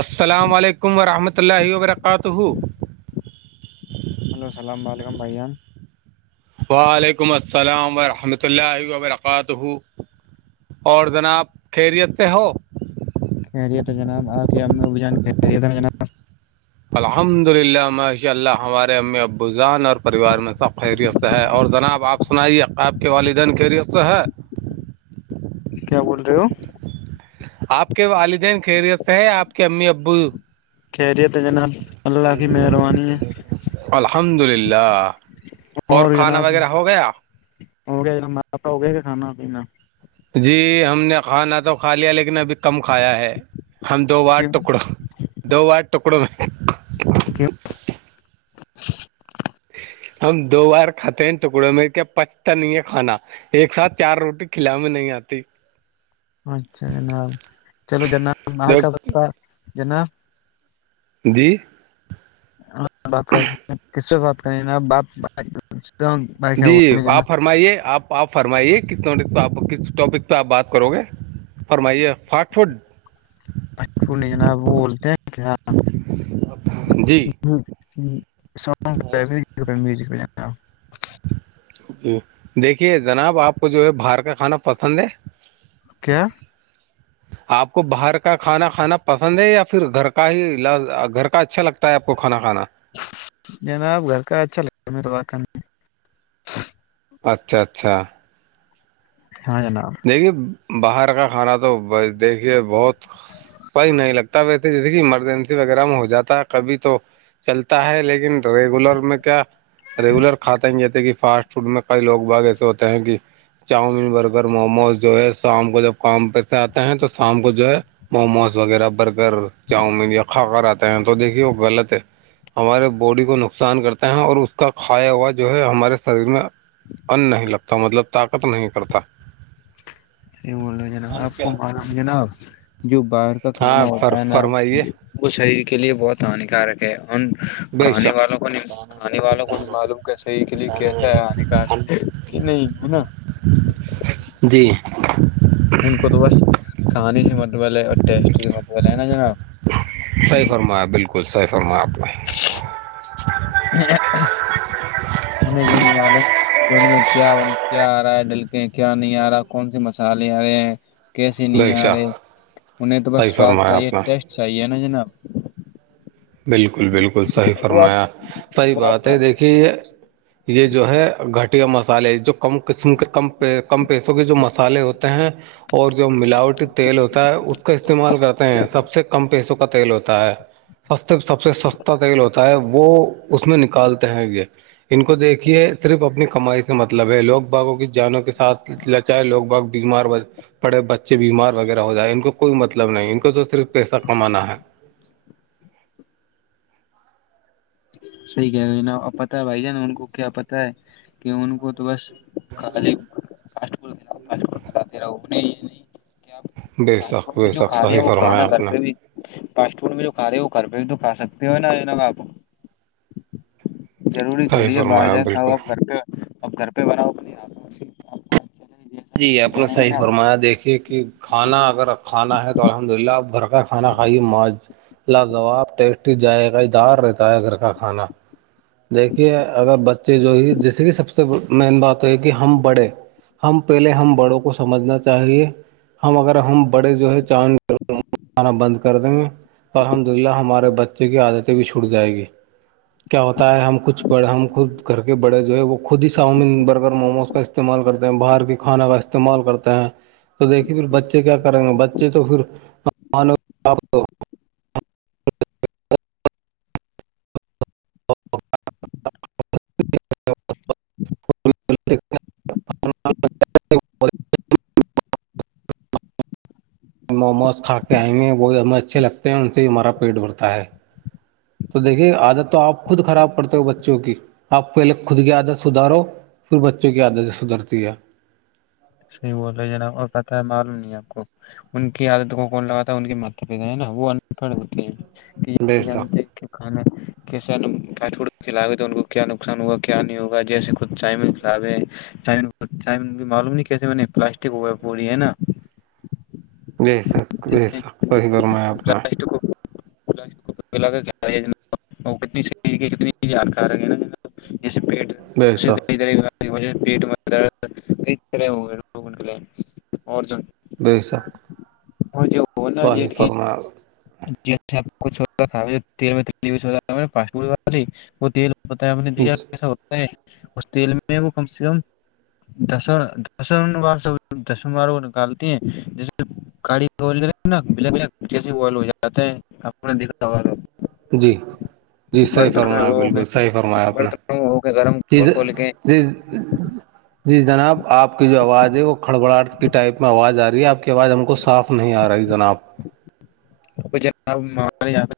السلام علیکم ورحمۃ اللہ وبرکاتہ ہلو السلام علیکم بھان وعلیکم السلام ورحمۃ اللہ وبرکاتہ اور جناب خیریت پہ ہو خری تو جناب آان الحمد للہ ماشاء اللہ ہمارے ا ابوزان اور پریوار میں سب خیریت ہے اور جناب آپ سنائیے آپ کے والدین کی ر سے ہے جی کیا بول رہے ہو آپ کے والدین خیریت ہیں آپ کے امی ابو خریی تو جناب اللہ کی مہربانی ہے الحمد للہ اور کھانا وغیرہ ہو گیا ہو گیا ج ماپا ہو گئے گ کھانا پینا جی ہم نے کھانا تو کھا لیا لیکن ابھی کم کھایا ہے ہم دو وار کیوں ٹکڑو دو وار ٹکڑو میں کیوں؟ [inaudible] ہم دو بار کھاتے ہیں ٹکڑوں میں کیا پا نہیں ہے کھانا ایک ساتھ چار روٹی کھلا میں نہیں آتی اچھا جناب چلو جناب تو۔ کا جناب جی بات کر کس سے بات کریںپ جی آپ فرمائیے آپ آپ فرمائیے کس نٹک پہ آپ کس ٹاپک پہ آپ بات کرو گے فرمائیے آ فاٹ فڈ اچلی جناب وہ بولتے ہیں کیا ہ جی سگ م [inaudible] جی دیکھیے جناب آپ کو جو ہے باہر کا کھانا پسند ہے کیا آپ کو باہر کا کھانا کھانا پسند ہے یا پھر گھر کا ہی گھر کا اچھا لگتا آپ کو کھانا کانا جناب گھر کا اچھا لگتا ہے م اچھا اچھا ہاں جان دیکھیے باہر کا کھانا تو دیکھیے بہت وہی نہیں لگتا ویسے جیسے کہ ایمرجنسی وغیرہ میں ہو جاتا ہے کبھی تو چلتا ہے لیکن ریگولر میں کیا ریگولر کھاتا ہی جتے کہ فاسٹ فڈ میں کئی لوگ باغ ایے ہوتے ہیں کہ چاؤمین بر اگر موموز جو ہے شام کو جب کام پ سے آتے ہیں تو شام کو جو ہے موموز وغیرہ بر اگر چاؤ میں یا کھااک آتا ہیں تو دیکھیے وہ غلط ہے ہمارے باڈی کو نقصان کرتے ہیں اور اس کا کھایا ہوا جو ہے ہمارے شریر میں ان نہیں لگتا مطلب طاقت نہیں کرتا یہ بول رہے جناب آپ کو معلوم جناب جو باہر کا کھانا ہاں فر ہوتا ہے نا فرمائیے وہ شریر کے لیے بہت ہانیکارک ہے ان بے کہاننے شک والوں کو آاننے والوں کو بھی معلوم کیا صحیح کے لیے کیسا ہے آنے کاار کہ نہیں ہے نا جی ان کو تو بس کھانانی سے متبول ہے اور ٹیسٹی سے متبول ہے نا جناب صحیح فرمایا بالکل صحی فرمایا آپ نے انہیں یہ نہیں معلوموم تو ان میں کیا کیا آ رہا ہے ڈلکے ہیں کیا نہیں آ رہا کون سے مسالے آ رہے ہیں کیسے نہیں بے آ شک رہے انہیں تو بس صحیح سواد فرمایا چاہیے آپ نے ٹیسٹ چاہیے نا جناب بالکل بالکل صحیح وہ فرمایا آپ صحیح وہ آپ بات کا ہے دیکھیے یہ جو ہے گھٹیا مسالے جو کم قسم کے کم کم پیسوں کے جو مسالے ہو ہیں اور اور جو ملاوٹی تیل ہوتا ہے اس کا استعمال کرتے ہیں سب سے کم پیسوں کا تیل ہوتا ہے س سب سے سستا تیل ہوتا ہے وہ اس میں نکالتے ہیں یہ ان کو دیکھیے صرف اپنی کمائی سے مطلب ہے لوگ باغوں کی جانوں کے ساتھ ل چاہے لوگ بہت بیمار پڑے بچے بیمار وغیرہ ہو جائے ان کو کوئی مطلب نہیں ان کو تو صرف پیسہ کمانا ہے صحی کہہ رہے ہیں نا پت ہے بھائی جان ان کو کیا پتا ہے کہ ان کو تو بس رہ یہ نہیں کیا بے پ شک میں بے جو شک کھا رہے ہیں صحیح وہ فرمایا کھانا آپ گھر نے پہ بھی پاسٹ ف میں جو کھ رہے وہ گھر پہ بھی تو کا سکتے ہو نا ن آپ ضروری صحیح تھوڑی ہے باہر فرمایا جائیں کھاؤ بالکل آپ گھر پہ اپ گھر پہ بناؤ اپ آ سے کو اچھا لگے جی آ جیسا ہے اپنا نا صحیح جناب فرمایا دیکھیے کہ کھانا اگر کھانا ہے تو الحمد للہ بھر کا کھانا کھائیے معاج لاجواب ٹیسٹی جائے گ دار رہتا ہے گھر کا کھانا دیکھیے اگر بچے جو ہی جیسے کہ سب سے مین بات تو ہے کہ ہم پڑھے ہم پہلے ہم بڑوں کو سمجھنا چاہیے ہم اگر ہم بڑے جو ہے چاند کھانا بند کر دیں گے الحمد للہ ہمارے بچے کی عادتیں بھی چھٹ جائیں گی کیا ہوتا ہے ہم کچھ بڑ ہم خود گھر کے بڑے جو ہے وہ خود ہی ساؤومین برگر موموز کا استعمال کرتے ہیں باہر کی کھانا کا استعمال کرتے ہیں تو دیکھیے پھر بچے کیا کریں گے بچے تو پھر ان [inaudible] ہم موموز کھا کے آئ گے وہ بھی ہمیں اچھے لگتے ہیں ان سے ہمارا پیٹ بھرتا ہے تو دیکھیے عادت تو آپ خود خراب کرڑتے ہو بچوں کی آپ پہلے خود کی عادت سدھارو پھر بچوں کی عادتیں سدھھرتی ہے صحیح بول رہے ج نب اور پتہ ہے معلوم نہیں ہے آپ کو ان کی عادت کو کون لگاتا ہے ان کے ماتا پتا ہے نا وہ انپڑھ ہوتے ہیں بے شک یہتے کھانا ک کھلاے تو ان کو کیا نقصان ہوگا کیا نہیں ہوگا جیسے کھ ٹائم چ چم معلوم نہیں کیسے پلاسٹک پی ہے نا بی سک بے سک صحیح فما ہے اپنا ک اور کتنی سری کے کتنی آک رہ نا جیسے پیٹ بے اس شک کئی طرح پیٹ میں درد ے ہو کےے اور بیی سا وہ جو نا یہ کہ فرمایا میں وہ بتایا نے دیا کیسا ہوتا ہے اس تیل میں وہ کم سے کم دس دسم وار سب دسم وار کو نکالتی ہیں جیسے گاڑیا ہو جاتا ہے ان دکھ سو گا جی جی صحیح فرمایا بالکل صحیح فرمایا آپ نے برتنوں میں ہو کے گرم جیز کھول کھول کے جیز ج جی جناب آپ کی جو آواز ہے وہ کھڑبڑاہٹ کی ٹائپ میں آواز آ رہی ہے آپ کی آواز ہم کو صاف نہیں آ رہا جنا آب یاد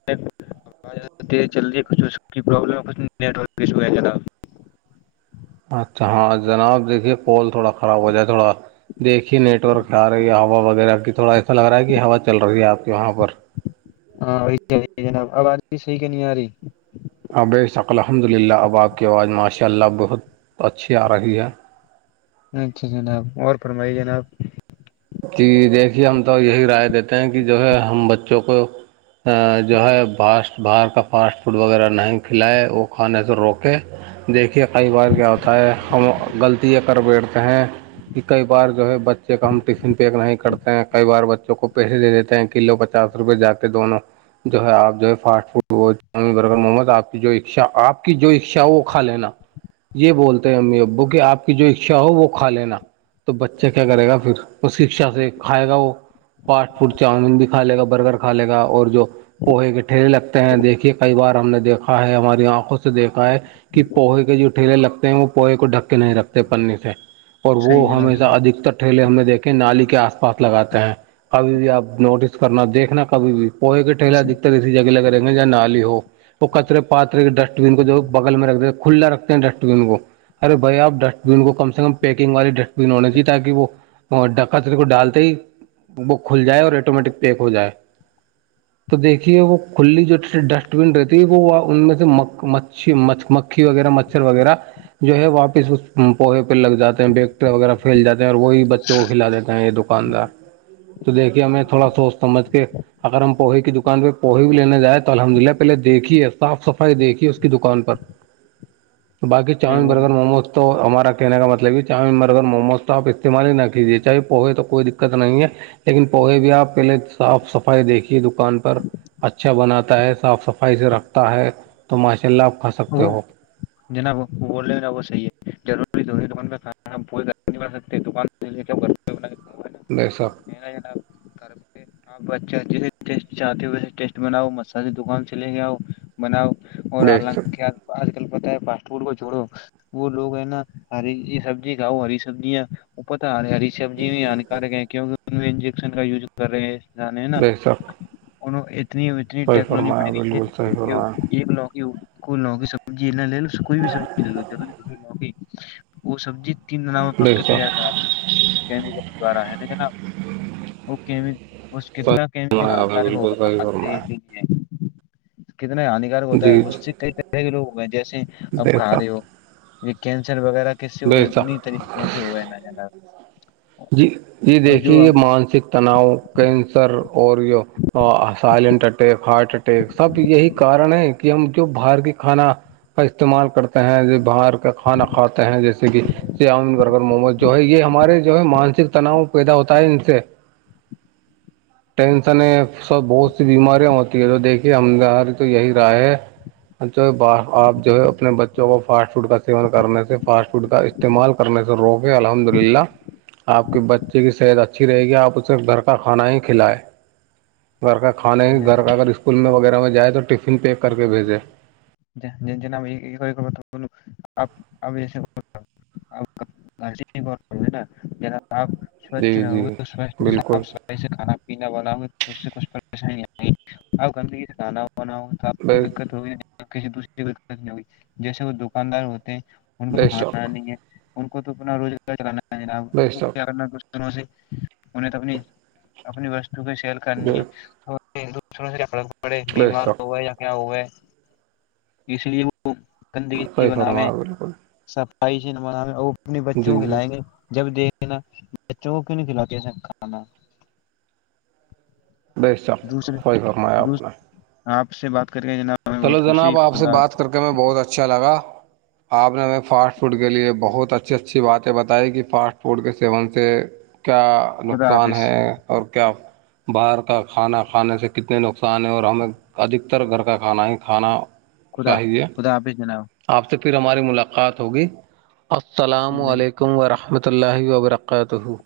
ز جلی کچھ اس کی پرلم ہے کچھ نیٹ ورک ایشو ہے جر اچھا ہاں جناب دیکھیے پول تھوڑا خراب ہو جائے تھوڑا دیکھیے نیٹ ورک آ رہی ہے ہوا وغیرہ کی تھوڑا ایسا لگ رہا ہے کہ ہوا چل رہی ہے آپ کے وہاں پر ہاں وہی چ جناب اب آج بھی صحی کہ نہیں آ رہی ابث الحمد للہ اب آپ کی آواز ماشاء اللہ بہت اچھی آ رہی ہے اچھا جناب اور فرمائی جناب کہ دیکھیے ہم تو یہی رائے دیتے ہیں کہ جو ہے ہم بچوں کو جو ہے فاسٹ باہر کا فاسٹ فوڈ وغیرہ نہیں کھلائے وہ کھانے سے روکے دیکھیے کئی بار کیا ہوتا ہے ہم غلطییاں کر بیٹھتے ہیں کہ کئی بار جو ہے بچے کا ہم ٹفن پیک نہیں کرتے ہیں کئی بار بچوں کو پیسے دے دیتے ہیں کلو پچاس روپئے جاتے دونوں جو ہے آپ جو ہے فاسٹ فوڈ وہ چاؤم برگر محمد آپ کی جو اچھا آپ کی جو اچھا وہ کھا لینا یہ بولتے ہیں امی ابو کی آپ کی جو اچھا ہو وہ کھا لینا تو بچہ کیا کرے گا پھر اس شکھا سے کھائے گا وہ فاسٹ فوڈ چاؤمین بھی کھا لے گا برگر کھا لے گا اور جو پوہے کےٹھیرے لگتے ہیں دیکھیے کئی بار ہم نے دیکھا ہے ہماری آنکھوں دیکھا ہے کہ پوہے کے جو ٹھیلے لگتے ہیں وہ پوہے کو ڈھک کے نہیں رکھتے پنے سے اور صحیح وہ جناب ہمیشہ صحیح ادکتر ٹھیلے ہم دھ کے نالی کے آس پاس لگاتے ہیں کبھی بھی آپ نوٹس کرنا دیکھنا کبھی بھی پوہ کا صحیح ٹھیلادھتر اسی جگہ لگے رہیں گے یا نال ہی ہو وہ کچرے پاترے کے ڈسٹ بین کو جو بغل میں رکھتے ہیں کھلا رکھتے ہیں ڈسٹ بین کو ارے بھائی آپ ڈسٹ بین کو کم سے کم پیکنگ والی ڈسٹبین ہونی چاہیے تاکہ وہ اور ڈکا تو اس کو ڈالتے ہی وہ کھل جائے اور آٹومیٹک پیک ہو جائے تو دیکھیے وہ کھلی جو ڈسٹ بین رہتی ہے وہ ان میں سے مک مچھی م مکھی وغیرہ مچ وغیرہ جو ہے واپس اس پوہے پہ لگ جاتے ہیں بیکٹر وغیرہ پھیل جاتے ہیں اور وہی جوو کھلا دیتے ہیں یہ دکاندار تو دیکھیے ہمیں تھوڑا سوچ سمجھ کے اگر ہم پوہی کی دکان پہ پوہی بھی لینے جائ تو الحمد للہ پہلے دیکھیے صاف صفائی دیکھیے اس کی دکان پر بای صحیح چاؤمین بول رہے برگر موموز تو ہمارا کہنے کا مطلب یہ چؤمن برگر موموز تو آپ استعمال ہی نہ کر ر ہے چاہے پوہے تو کوئی دقت نہیں ہے لیکن پوہے بھی آپ پہلے صاف صفائی دیکھیے دکان پر اچھا بناتا ہے صاف صفائی سے رکھتا ہے تو ماشاء اللہ آپ سکتے وہ ہو جناب بول رہے وہ صحیح ہے ضروروری دکان پہ کھانا پول سکتے دانا نہیںی سب ماا کر آپ بچ جسے ٹیسٹ چاہتے ہو ویسے ٹیسٹ بناؤ مسالے دکان سے لے کے آؤ بناؤ اور بے شک حالانکہ آج کل پتا ہے فاسٹ فڈ کو جوڑو وہ لوگ ہے نا ہری یہ سبزی کھاؤ ہری سبزیاں وہ پتتا ہ ہری سبزی بھی ہانانییکارک ہے کیوںکہ ان انجیکشن کا یوز کر رہے ہیں جے نا بے شک انن اتنی اتنی صحیح ٹیکنالوجی بڑھ فرمایا گئی ہے بالکل صحیح کہ فرمایا ایک نوکی کو لوکی سمجھی ل کوئی بھی سبزی لوری لوگی وہ سبزی تین دنا میں پک بے کے تیار شک کرا دیںے میکل دوارا ہے نا وہ اس کنت صحیح ل فرمایا آپ نے ہانارک بالکل صحیح فرمایا ہوگایح کتنا ہانیکارک جی ہوتا ہے جی اس چیز کئی طرح کے لوگ ہوئے ہیں جیسے بے اب شک کارے ہو یہ کینسر وغیرہ کیس سے ہوئے بے ہیں شک انی طری کون س سے ہو ہے نا جا جی جی دیکھیے یہ ہم مانسک تناؤ کینسر اور سائلینٹ اٹیک ہارٹ اٹیک سب یہی کارن ہے کہ ہم جو باہر کی کھانا کا استعمال کرتے ہیں جو باہر کا کھانا کھاتے ہیں جیسے کہ جیاامن برگر محمد جو ہے یہ ہمارے جو ہے مانسک تناؤ پیدا ہوتا ہے ان سے ٹینشن سب بہت سی بیماریاں ہوتی ہے جو دیکھیے ہمداری تو یہی رائے ہے آپ جو ہے اپنے بچوں کو فاسٹ فوڈ کا سیون کرنے سے فاسٹ فوڈ کا استعمال کرنے سے روکیں الحمد للہ آپ کے بچے کی صحت اچھی رہے گی آپ اسے گھر کا کھانا ہی کھلائیں گھر کا کھانا ہی گھر کا اگر اسکول میں وغیرہ میں جائے تو ٹفن پیک کر کے بھیجے ج ج ج کر تو بولپ اپی نہیں نا آپ سوچھ جی جی رہو بالکل گے سے کھانا پینا بناؤ گے تو اس سے کچھ پریشانی آگی آپ گندگی سے کھانا بناؤ تو آپ کو بے دقت ہوگئی کسی دوسری کو دت نہیں ہوگی جیسے وہ دکاندار ہوتے ہیں ان کو تو بے کھانا شک نہیں ہے ان کو تو اپنا روزگار چلانا جناب ان بے کو کیا شک کرنا کچھ دوں سے انیں اپنی وستو کی سیل کرنی ہے سے پڑے بے بیمار شک ہو یا کیا ہو ہے اس لیے وہ گندگیی صحیح بناویں فرمایا بالکل صفائی سے نمان ہے وہ اپنے بچوں جی ک جی لائیں گے جب دیک بچوں کو کیوں نہیں کھلااتے ایسے کھانا بے شک دوسرے صحیح فرمایا دو آپ نے آپ سے بات کر کے جناب ہمیں چلو بہت خوشی جناب آپ سے خدا بات کر کے میں بہت اچھا لگا آپ نے ہمیں فاسٹ فوڈ کے لیے بہت اچھی اچھی باتیں بتائی کہ فاسٹ فوڈ کے سیون سے کیا خدا نقصان حافظ ہے اور کیا باہر کا کھانا کھانے سے کتنے نقصان ہیں اور ہمیں ادھکتر گھر کا کھانا ہی کھانا چاہیے گ بھی جنا آپ سے پھر ہماری ملاقات ہوگی السلام ٹھیک ہے علیکم ورحمۃ اللہ وبرکات ہو